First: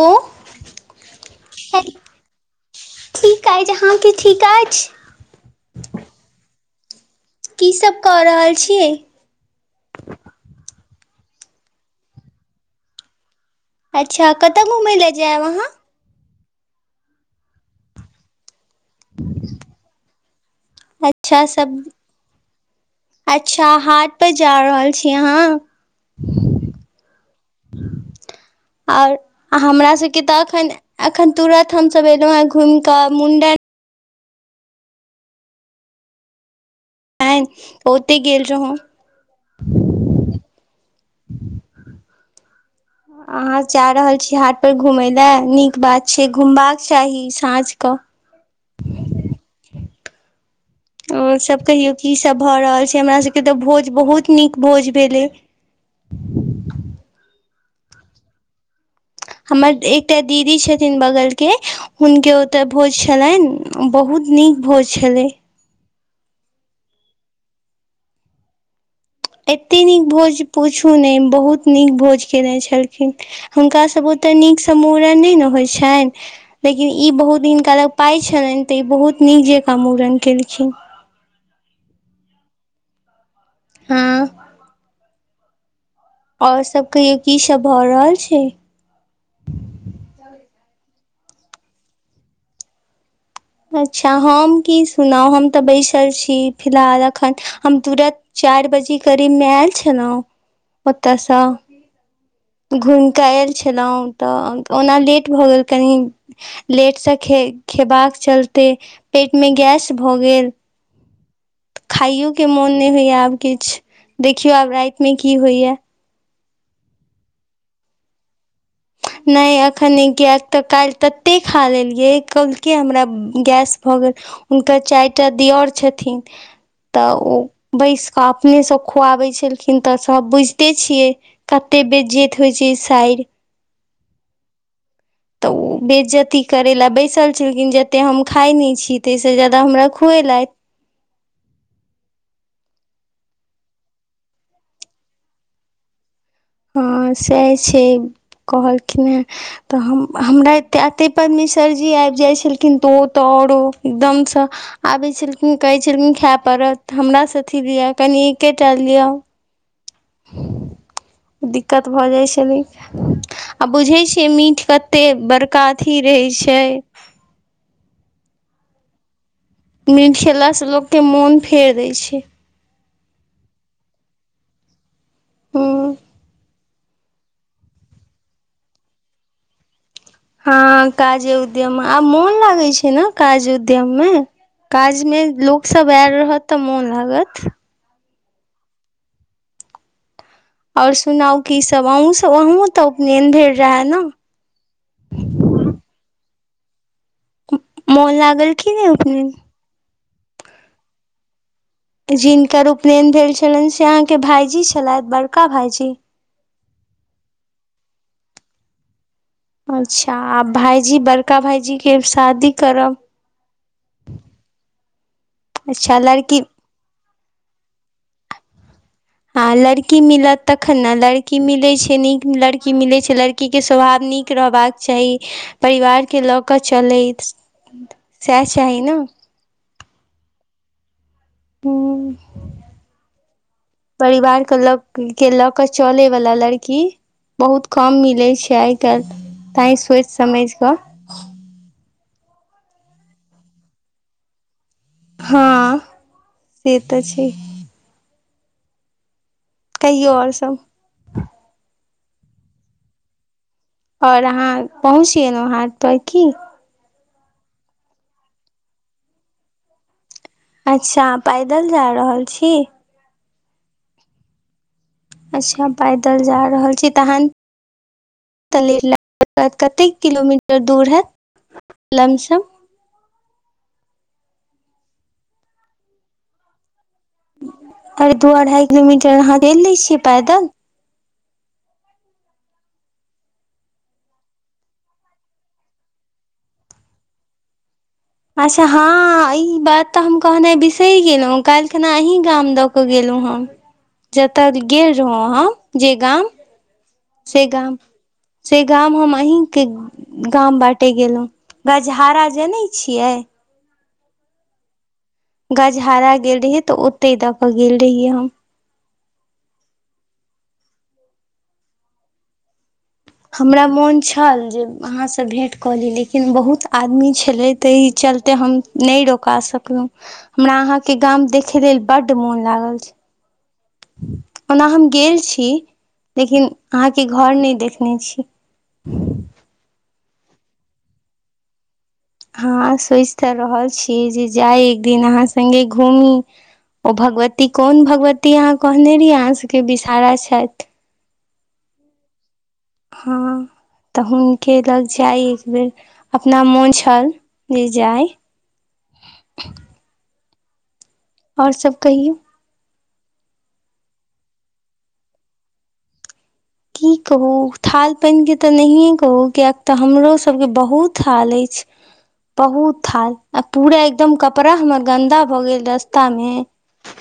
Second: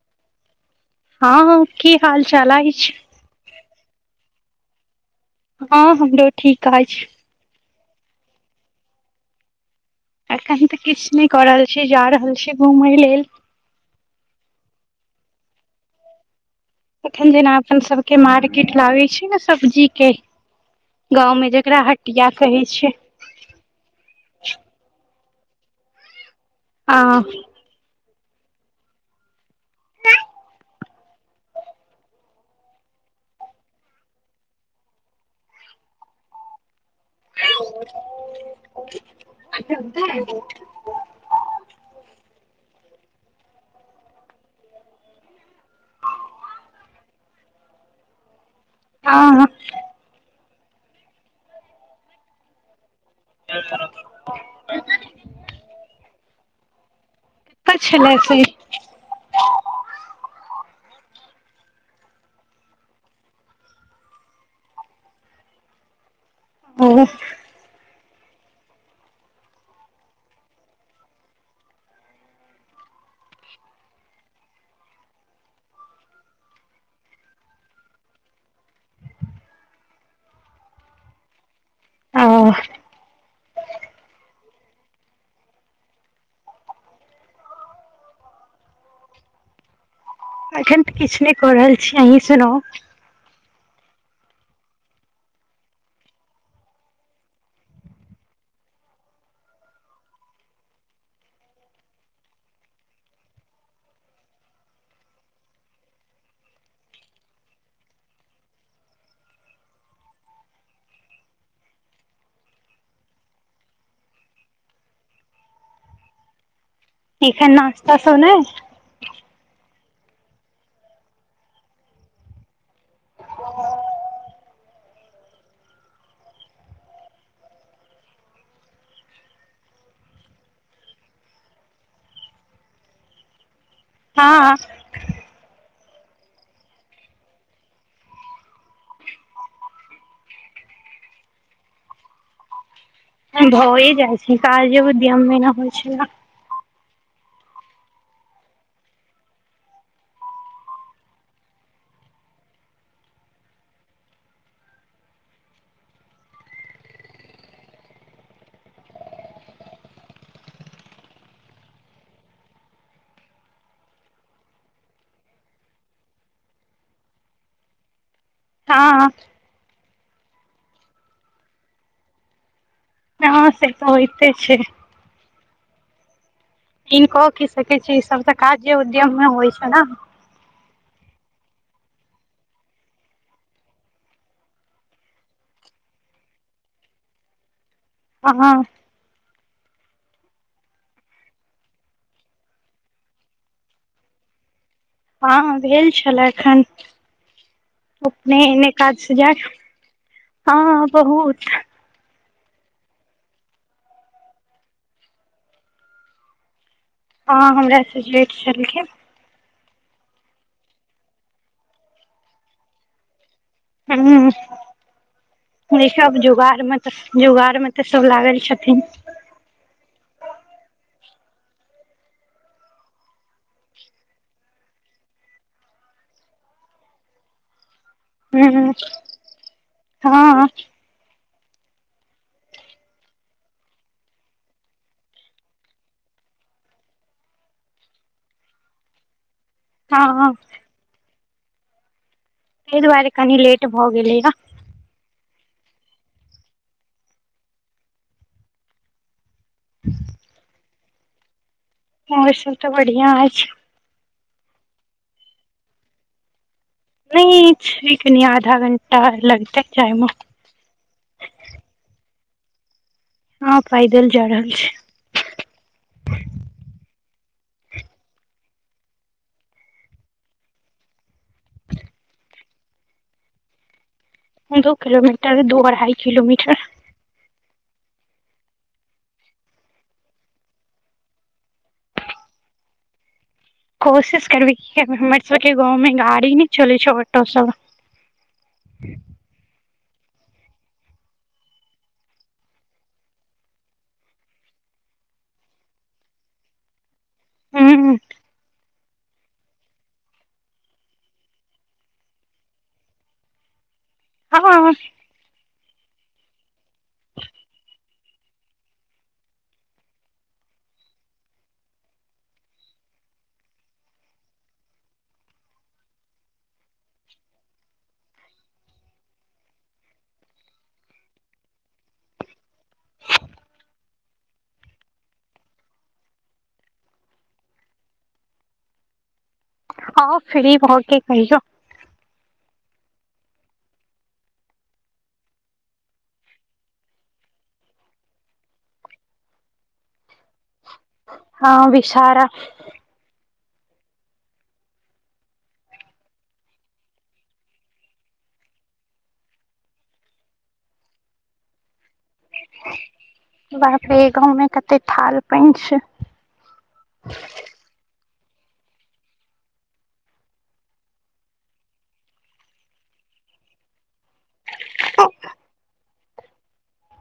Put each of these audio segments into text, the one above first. उं [unintelligible] हँ हँ की हाल चाल अछि आइ जहाँ की ठीक अछि [unintelligible] हँ हमरो ठीक अछि की सभ कऽ रहल छियै एखन तऽ किछु नहि कर रहल छिये जार रहल छिये घुमय लेल अच्छा कतय घुमय लए जायब अहाँ एखन जेना अपन सबके मार्केट लागै छै ने सब्जी के गाँंव अच्छा में सब जेकरा हटिया कहै छै अच्छा हाट पर जा रहल छी अहाँ हँ त [inaudible] आओर हमरासभके तऽ एखन एखन तुरन्त हमसभ अयलहुँ हेँ घूमि कऽ मुण्डन आ ओतय गेल रहौ ह [inaudible] अहाँ जा रहल छी हाट पर घुमय लए नीक बात छै घुमबाक चाही साँझ क ह [inaudible] आ ओ सब कहियौ की सब भऽ रहल छै हमरा सबके तऽ भोज बहुत नीक भोज भेलै क छलै छै हमर एकटा दीदी छथिन बगल के हुनके ओतऽ भोज छलनि बहुत बहुत नीक भोइ छलै ह एते नीक भोज पूछू नहि बहुत नीक भोज केने छलखिन हुनका सभ ओ ते नीक से मूड़न नहि ने होइ छनि लेकिन ई बहुत हिनका लग पाय छलनि तऽ ई बहुत निक जेका मुड़न खेलखिन ह हँ और सब कहियौ की सब भऽ रहल छै एखन तऽ किछ नहि कऽ रहल छी अहीं सुनाउ अच्छा हम की सुनाउ हम तऽ बैसल छी फिलहाल अखन हम तुरत चार बजे करीब मे आयल छै ने ओतयसँ घुम कऽ आयल छलहुँ तऽ ओना लेट भऽ गेल कनि लेटसँ खे खेबाक चलते पेट मे गैस भऽ गेल खाइयो के मोन नहि होइया आब किछु देखियौ आब राइतमे की होइया एखन नस्ता सब नहि नहि तखन गैक तऽ काल्हि तते खा लेलियै कलके हमरा गैस भऽ गेल चाइरटा दियर छथिन तऽ ओ बैस कऽ अपनेसँ खुआबैत छलखिन तऽ सभ बुझिते छियै कतेक बे जेत होइ छै साइर हँ तऽ बेज्जती करेय ला बैसल छलखिन जतेक हम खाइ नहि छी ताहिसँ ज्यादा हमरा खुएेलथि [inaudible] भए जाइ छी काज जे बधियम मना होइ छै हँ सेह छै कहलखिन हेँ तऽ हम हमरा ए एते परमिशन सरजी आबि जाय छलखिन तो ओ ते औरो एकदम से आबे छलखिन कहे छलखिन खाय पर हमरा से अथी लिअ कनि एकेटा लिअ ह [inaudible] दिक्कत भऽ जाइत छलै आ बुझै छियै मीठ कते बड़का अथी रहै छै हँ मिठ खेलासँ लोकके मोन फेर दैत छै हँ से तऽ होयइते छै हँ कनको की सकै छी ई सब तऽ काज जे उद्यममे होइ छै ने हँ काजे उद्यम आब मोन लागै छै ने काज उद्यम मे काजमे लोकसभ आयल रहत तऽ मोन लागत ह और सुनाउ की सब अहूँ सब अहूँ तऽ उपनयन भ रहै ने हँ भेल छल एखन मोन अपने लागल एने की नहि काज सुजै उपनयन हँ बहुत जिनकर उपनयन भेल छलनि से अहाँके भाईजी छलथि बड़का भाईजी हँ हमरासँ जेठ छलखिन अच्छा आ भायजी बड़का भायजी के शादी करब ह्म अच्छा इसब लड़की जोगार मे त जुगाड़ मे तऽ सब लागल छथिन हँ लड़की मिलत तखन ने लड़की मिलै छै नीक लड़की मिलैछै लड़की के स्वभाव नीक रहबाक चाही परिवारके लऽ कऽ चलैत सएह ह् ह्म चाही ने हँ हू परिवार के ल के लऽ क चले वला लड़की बहुत कम मिलै छै आइ काल्हि ताहि सोचि ताहि समझि कऽ ताहि दुआरे कनि लेट भऽ गेलै ने हँ से तऽ छै कहियौ आओर सब ओओ सब तऽ बढ़िआ अछि और अहाँ पहुँचियलहु हा पर की नहि कनी आधा घण्टा लगतै जाइमे अच्छा पैदल जा रहल छी हँ पैदल जा रहल छै अच्छा पैदल जा रहल छी तखन कतेक किलोमीटर दूर हैतत लमस्म ह [inaudible] दू किलोमीटर दू अढ़ाइ किलोमीटर अरे दू अढ़ाई किलोमीटर अहाँ गेल ले छियै पैदल कोशिश करबी हमर सब गमे गाड़ी नहि चल छोटो सब अच्छा हँ ई बात तऽ हम कहना बिसरि गेलहुँ काल्हि खना अहीँ गाम दऽ कऽ गेलहुँ ह जतय गेल रहौ हम जे गाम शगाम ह गाम हम अहीं के गाम बाँटे गेलहुं बजहारा जनै छियै हँँ गजहराागेल रहियै तऽ ओतहि दऽ कऽ गेल रहियै हम हमरा मोन छल जे अहाँसँ भेँट कऽ ली लेकिन बहुत आदमी छलै तऽ ई चलते हम न रका सकलू हमरा आहा के गाम देखे ले बड मोन लागल खुश [inaudible] ओना हम गेल छी लेकिन अहाँके घर नहि देखने छी ह हँ फ्री भके कहै छ हँ सोचि तऽ रहल छीयै जे जाइ एक दिन अहाँ सङ्गे घूमी ओ भगवती कोन भगवती अहाँ कहने रहियै अहाँ सभके विषहारा छथि हँ विषारा हँ तऽ हुनके लग जाय एक बेर अपना मोन छल जे जाय ह आओर सब कहियौ बाप रे गाँवमे कते थाल पान छै की कहू थाल पानिके तऽ नहिए कहू कियाक तऽ हमरो सबके बहुत हाल अछि बहुत थाल आ पूरा एकदम कपड़ा हमर गन्दा भऽ गेल रस्ता मे ह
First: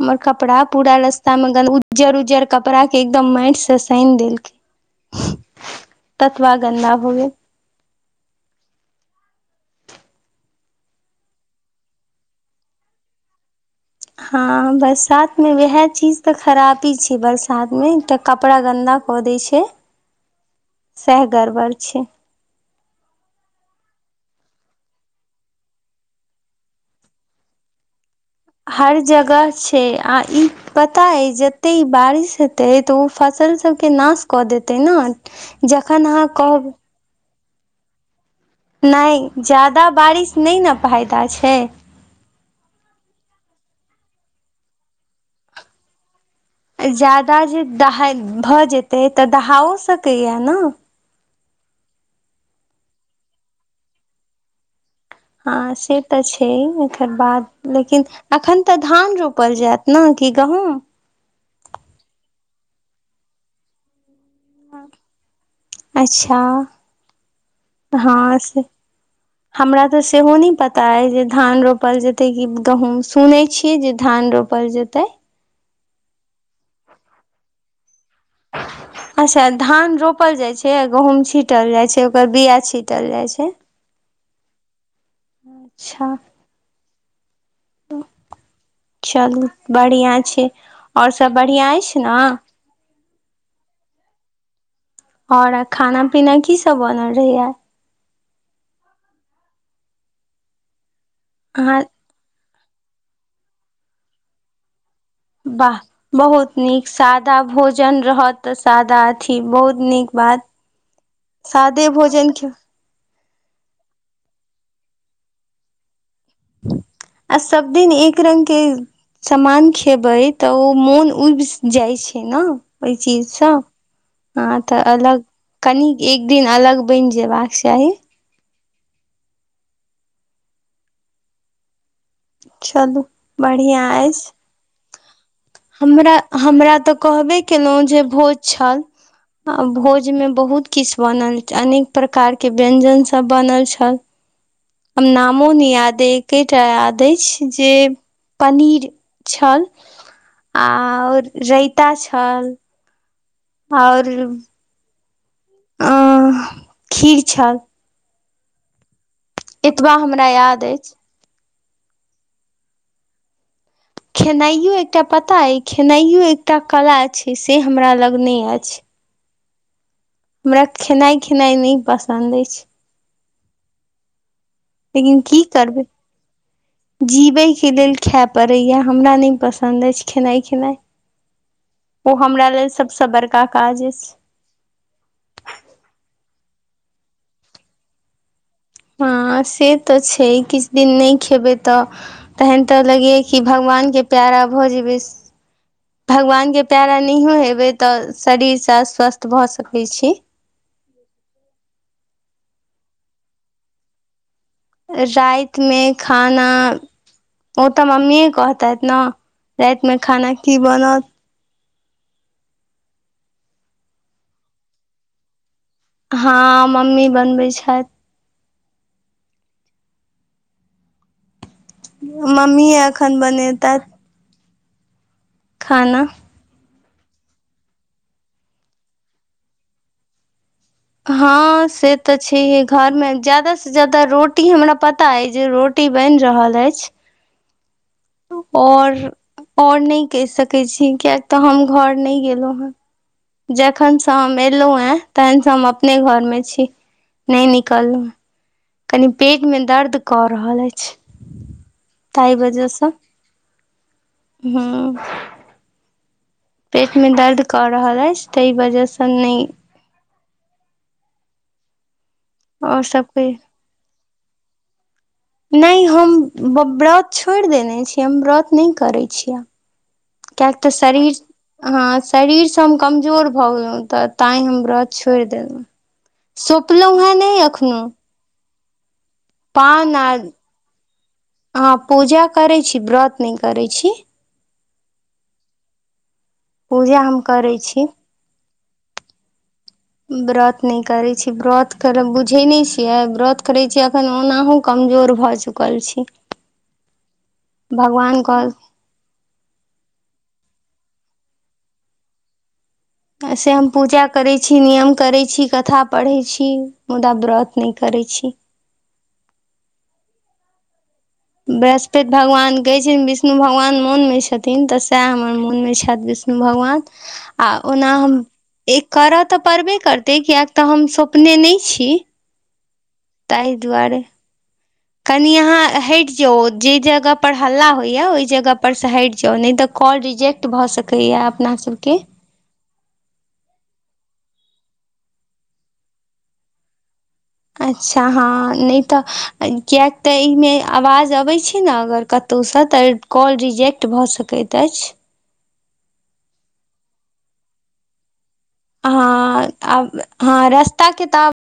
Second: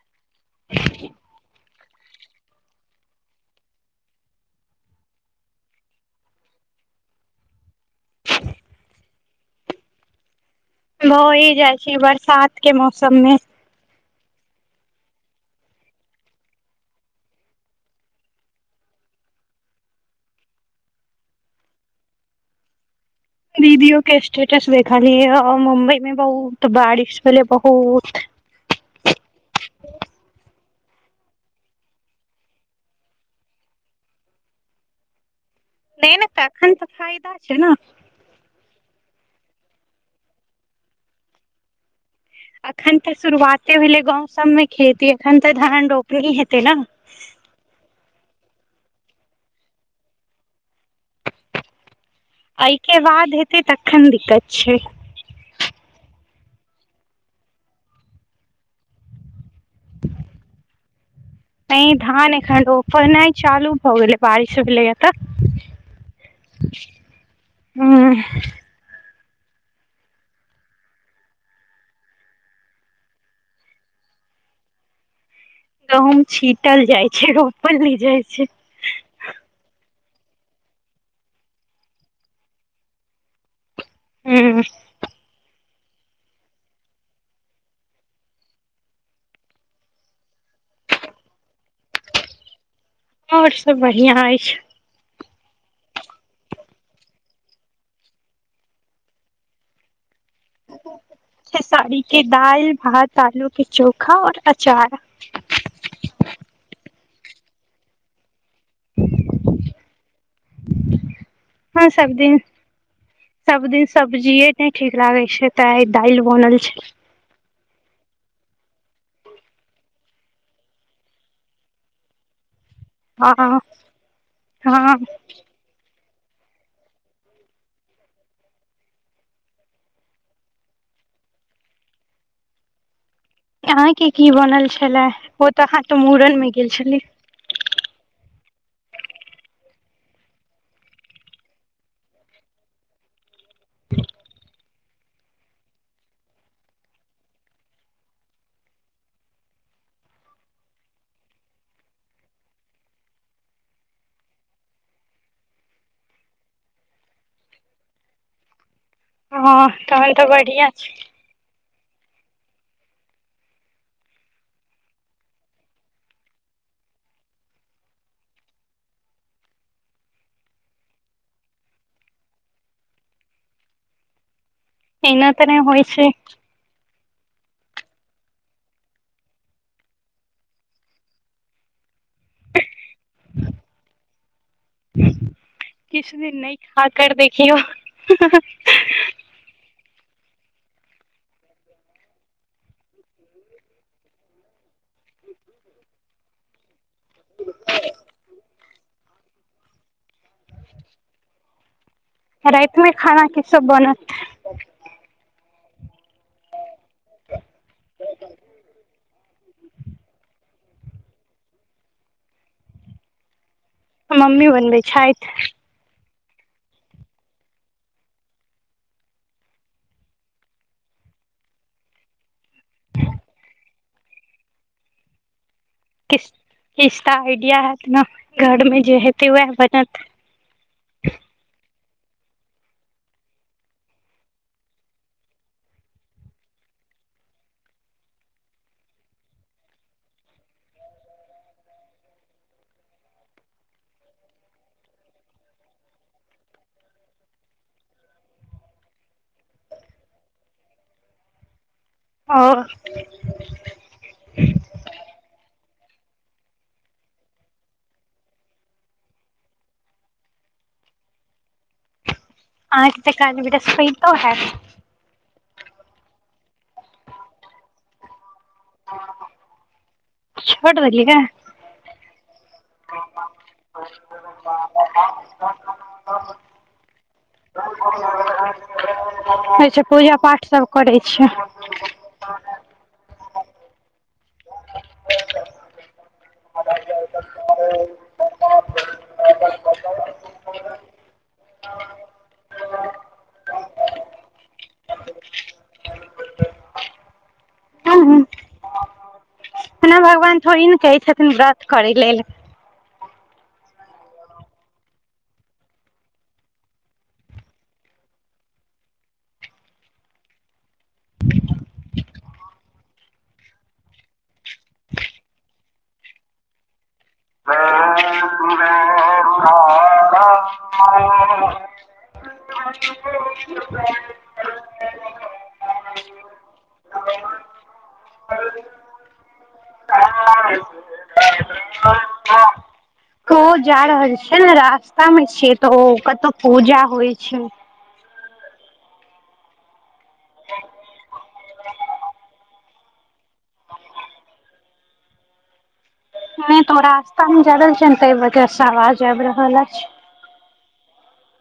हमर कपड़ा पूरा रस्तामे जर उजर कपड़ाके एकदम माटिसँ सानि देलखिन ततवा गन्दा हो गेल होइ जाय छै ई बरसात के मौसम मे हँ बरसात मे वएह चीज तऽ खराबी छै बरसात मे तऽ कपड़ा गन्दा कऽ दै छै सेह गड़बड़ छै दीदियो के स्टेटस देखलीयै ह मुम्बई में बहुत बारिश भेलै बहुत हर जगह छै आ ई पता अछि जते ई बारिश हेतै तऽ उ फसल सभके नाश कऽ देतै न नहि नहि तऽ एखन तऽ फायदा छै न नहि जदा बारिश नहि न फायदा छै अखन तऽ शुरुआते भेले गांव सब में खेती एखन तऽ धान रोप ज्यादा जे दहा भऽ जेतै तऽ दहाओ सकैया न एहिके बाद हेतै तखन दिक्कत छै हँ से तऽ छै एकर बाद लेकिन अखन तऽ धान रोप पल जायत ने कि गहूँम अखन ओ रोपनाइ चालू भऽ गेलै बारिश हो गेलै तऽ अच्छा ह हँ से हमरा तऽ सेहो नहि पता अछि जे धान रोपल जते कि गहूँं सुनै छियै जे धान रो रोपल जेतै गहुंम छीटल जाइ छै रोपल नहि जाइ छै अच्छा धान रोप छपल जाइ छै गहुॅँम छीटल जाय छै ओकर बिया छीटल जाय छै हँ अच्छा [unintelligible] चलू बढ़िआँ छै आओर सभ बढ़िआँ अछि न आओर सभ बढ़िआँ अछि आओर खाना पीना की सब बनल रहैय अहाँ खेसारी के दाल भात आलू के चोखा आओर अचार वाह बहुत नीक सादा भोजन रहत तऽ सादा अथी बहुत नीक बात हँ सादे सब भोजन दिन क सब दिन सब्जिए नहि ठीक लागैत छै तऽ आय दालि बनल छै आ सब दिन एक रगं के सामान खेबै तऽ ओ मोन उबि जाइत छै ने ओहि हँ चीजसँ ह तऽ हँ अलग कनि एक दिन अलग बनि जे बाक चाही चलू अहाँ के की बनल छलए हम हमरा तऽ कहबे केलहुँ जे भोज छल भोज भोज में बहुत किछ बनल अनेक प्रकार के व्यंजन सब बनल छल आ नामोने याद एकेटा याद अछि जे पनीर छल आओर रायता छल आओर आ खीर छल हँ एतबा तहन तऽ हमरा याद बढ़िआ अछि छै खेनाइयो एकटा पता अइ खेनाइयो एकटा कला छै से हमरा लग नहि अछि हमरा खेनाइ खेनाइ नहि पसन्द अछि लेकिन एना की तऽ नहि करब होइ छै जीबै के लेल खाय पड़ैया हमरा नहि पसन्द अछि खेनाइ खेनाइ ओ हमरा लेल सबस बड़का काज अछि आ केर देखियौ हँ से तऽ छै किछ दिन नहि खेबै तऽ तहन तऽ लगैय कि भगवान भगवान के प्यारा भ जेबय भगवान के प्यारा नहियो हेबै तऽ शरीर अ स्वस्थ भऽ सकै छी राइत मे खाना की सब बनत राइत मे खाना ओ तऽ मम्मीये कहतैत न राइत मे खाना की बनत मम्मी बनबै छैथ हँ मम्मी बनबै छैथ मम्मीये एखन बनेतेथ खाना इसका आइडिया हैत न घर मे जे हेतै वैह बनैत हँ से तऽ छैहे घरमे ज्यादास से ज्याददा रोटी हमरा पता अछि जे रोटी बनि रहल अछि और आओर नहि कहि सकैत छी कियक तऽ हम घर नहि गेलहुँ हँ जखनसँ हम एलहुँ हे तेहेनसँ हम अपने घरमे छी नहि निकललहुँ कनी पेटमे दर्द कऽ रहल अछि तहि आओर बजस स पेटमे दर्द कऽ रहल अछि ताहि वजहसँ नहि आओर आहाँके तऽ सभके काज अभि तक होइतो हैत नहि हम व्रत छोड़ि देने छियै हम व्रत नहि करैत छियै किएक तऽ छोट देलिये शरीर का हँ शरीरसँ हम कमजोर भऽ गेलहुँ तऽ त तैय हम व्रत छोइर देलहुँ सौपलहुँ हे नइह एखनोहु [unintelligible] अच्छा पान आ पूजा पाठ सब करै छियै ह पूजा करै छी व्रत नहि करै छी पूजा हम करै छी व्रत नहि करै छी व्रत कर बुझै नहि छियै व्रत करै छियै अखन ओनाहु कम कमजोर भऽ चुकल छी भगवान क ओना भगवान थोड़े ने कहै छथिन व्रत करय लेल एहिसँ हम पूजा करैत छी नियम करैत छी कथा पढ़ैत छी मुदा व्रत नहि करैत छी [inaudible] बृहस्पति भगवान कहै छैन विष्णु भगवान मोनमे छथिन तऽ सएह हमर मोनमे छै छैथ विष्णु भगवान आ ओना हम ए करय तऽ पड़बे करतै कियक तऽ हम सपने नहि छी ताहि दुआरे [unintelligible] कनि अहाँ हइट जाऊ जे जगह पर हल्ला होइया ओहि जगह पर से हइट जाऊ नहि तऽ कॉल रिजेक्ट भऽ सकैय ये अपना सबके ओ जा रहल छै ने रास्ता मे छियै तऽ ओ कतहु पूजा होइ छै अच्छा हँ नहि तऽ कए तऽ एहिमे आवाज अबैत छै ने अगर कतौसँ त कॉल रिजेक्ट भऽ सकैत अछि नहि तो रास्तामे जाय रहल छियै न ताहि वजह से आवाज आबि रहल अछि त किताब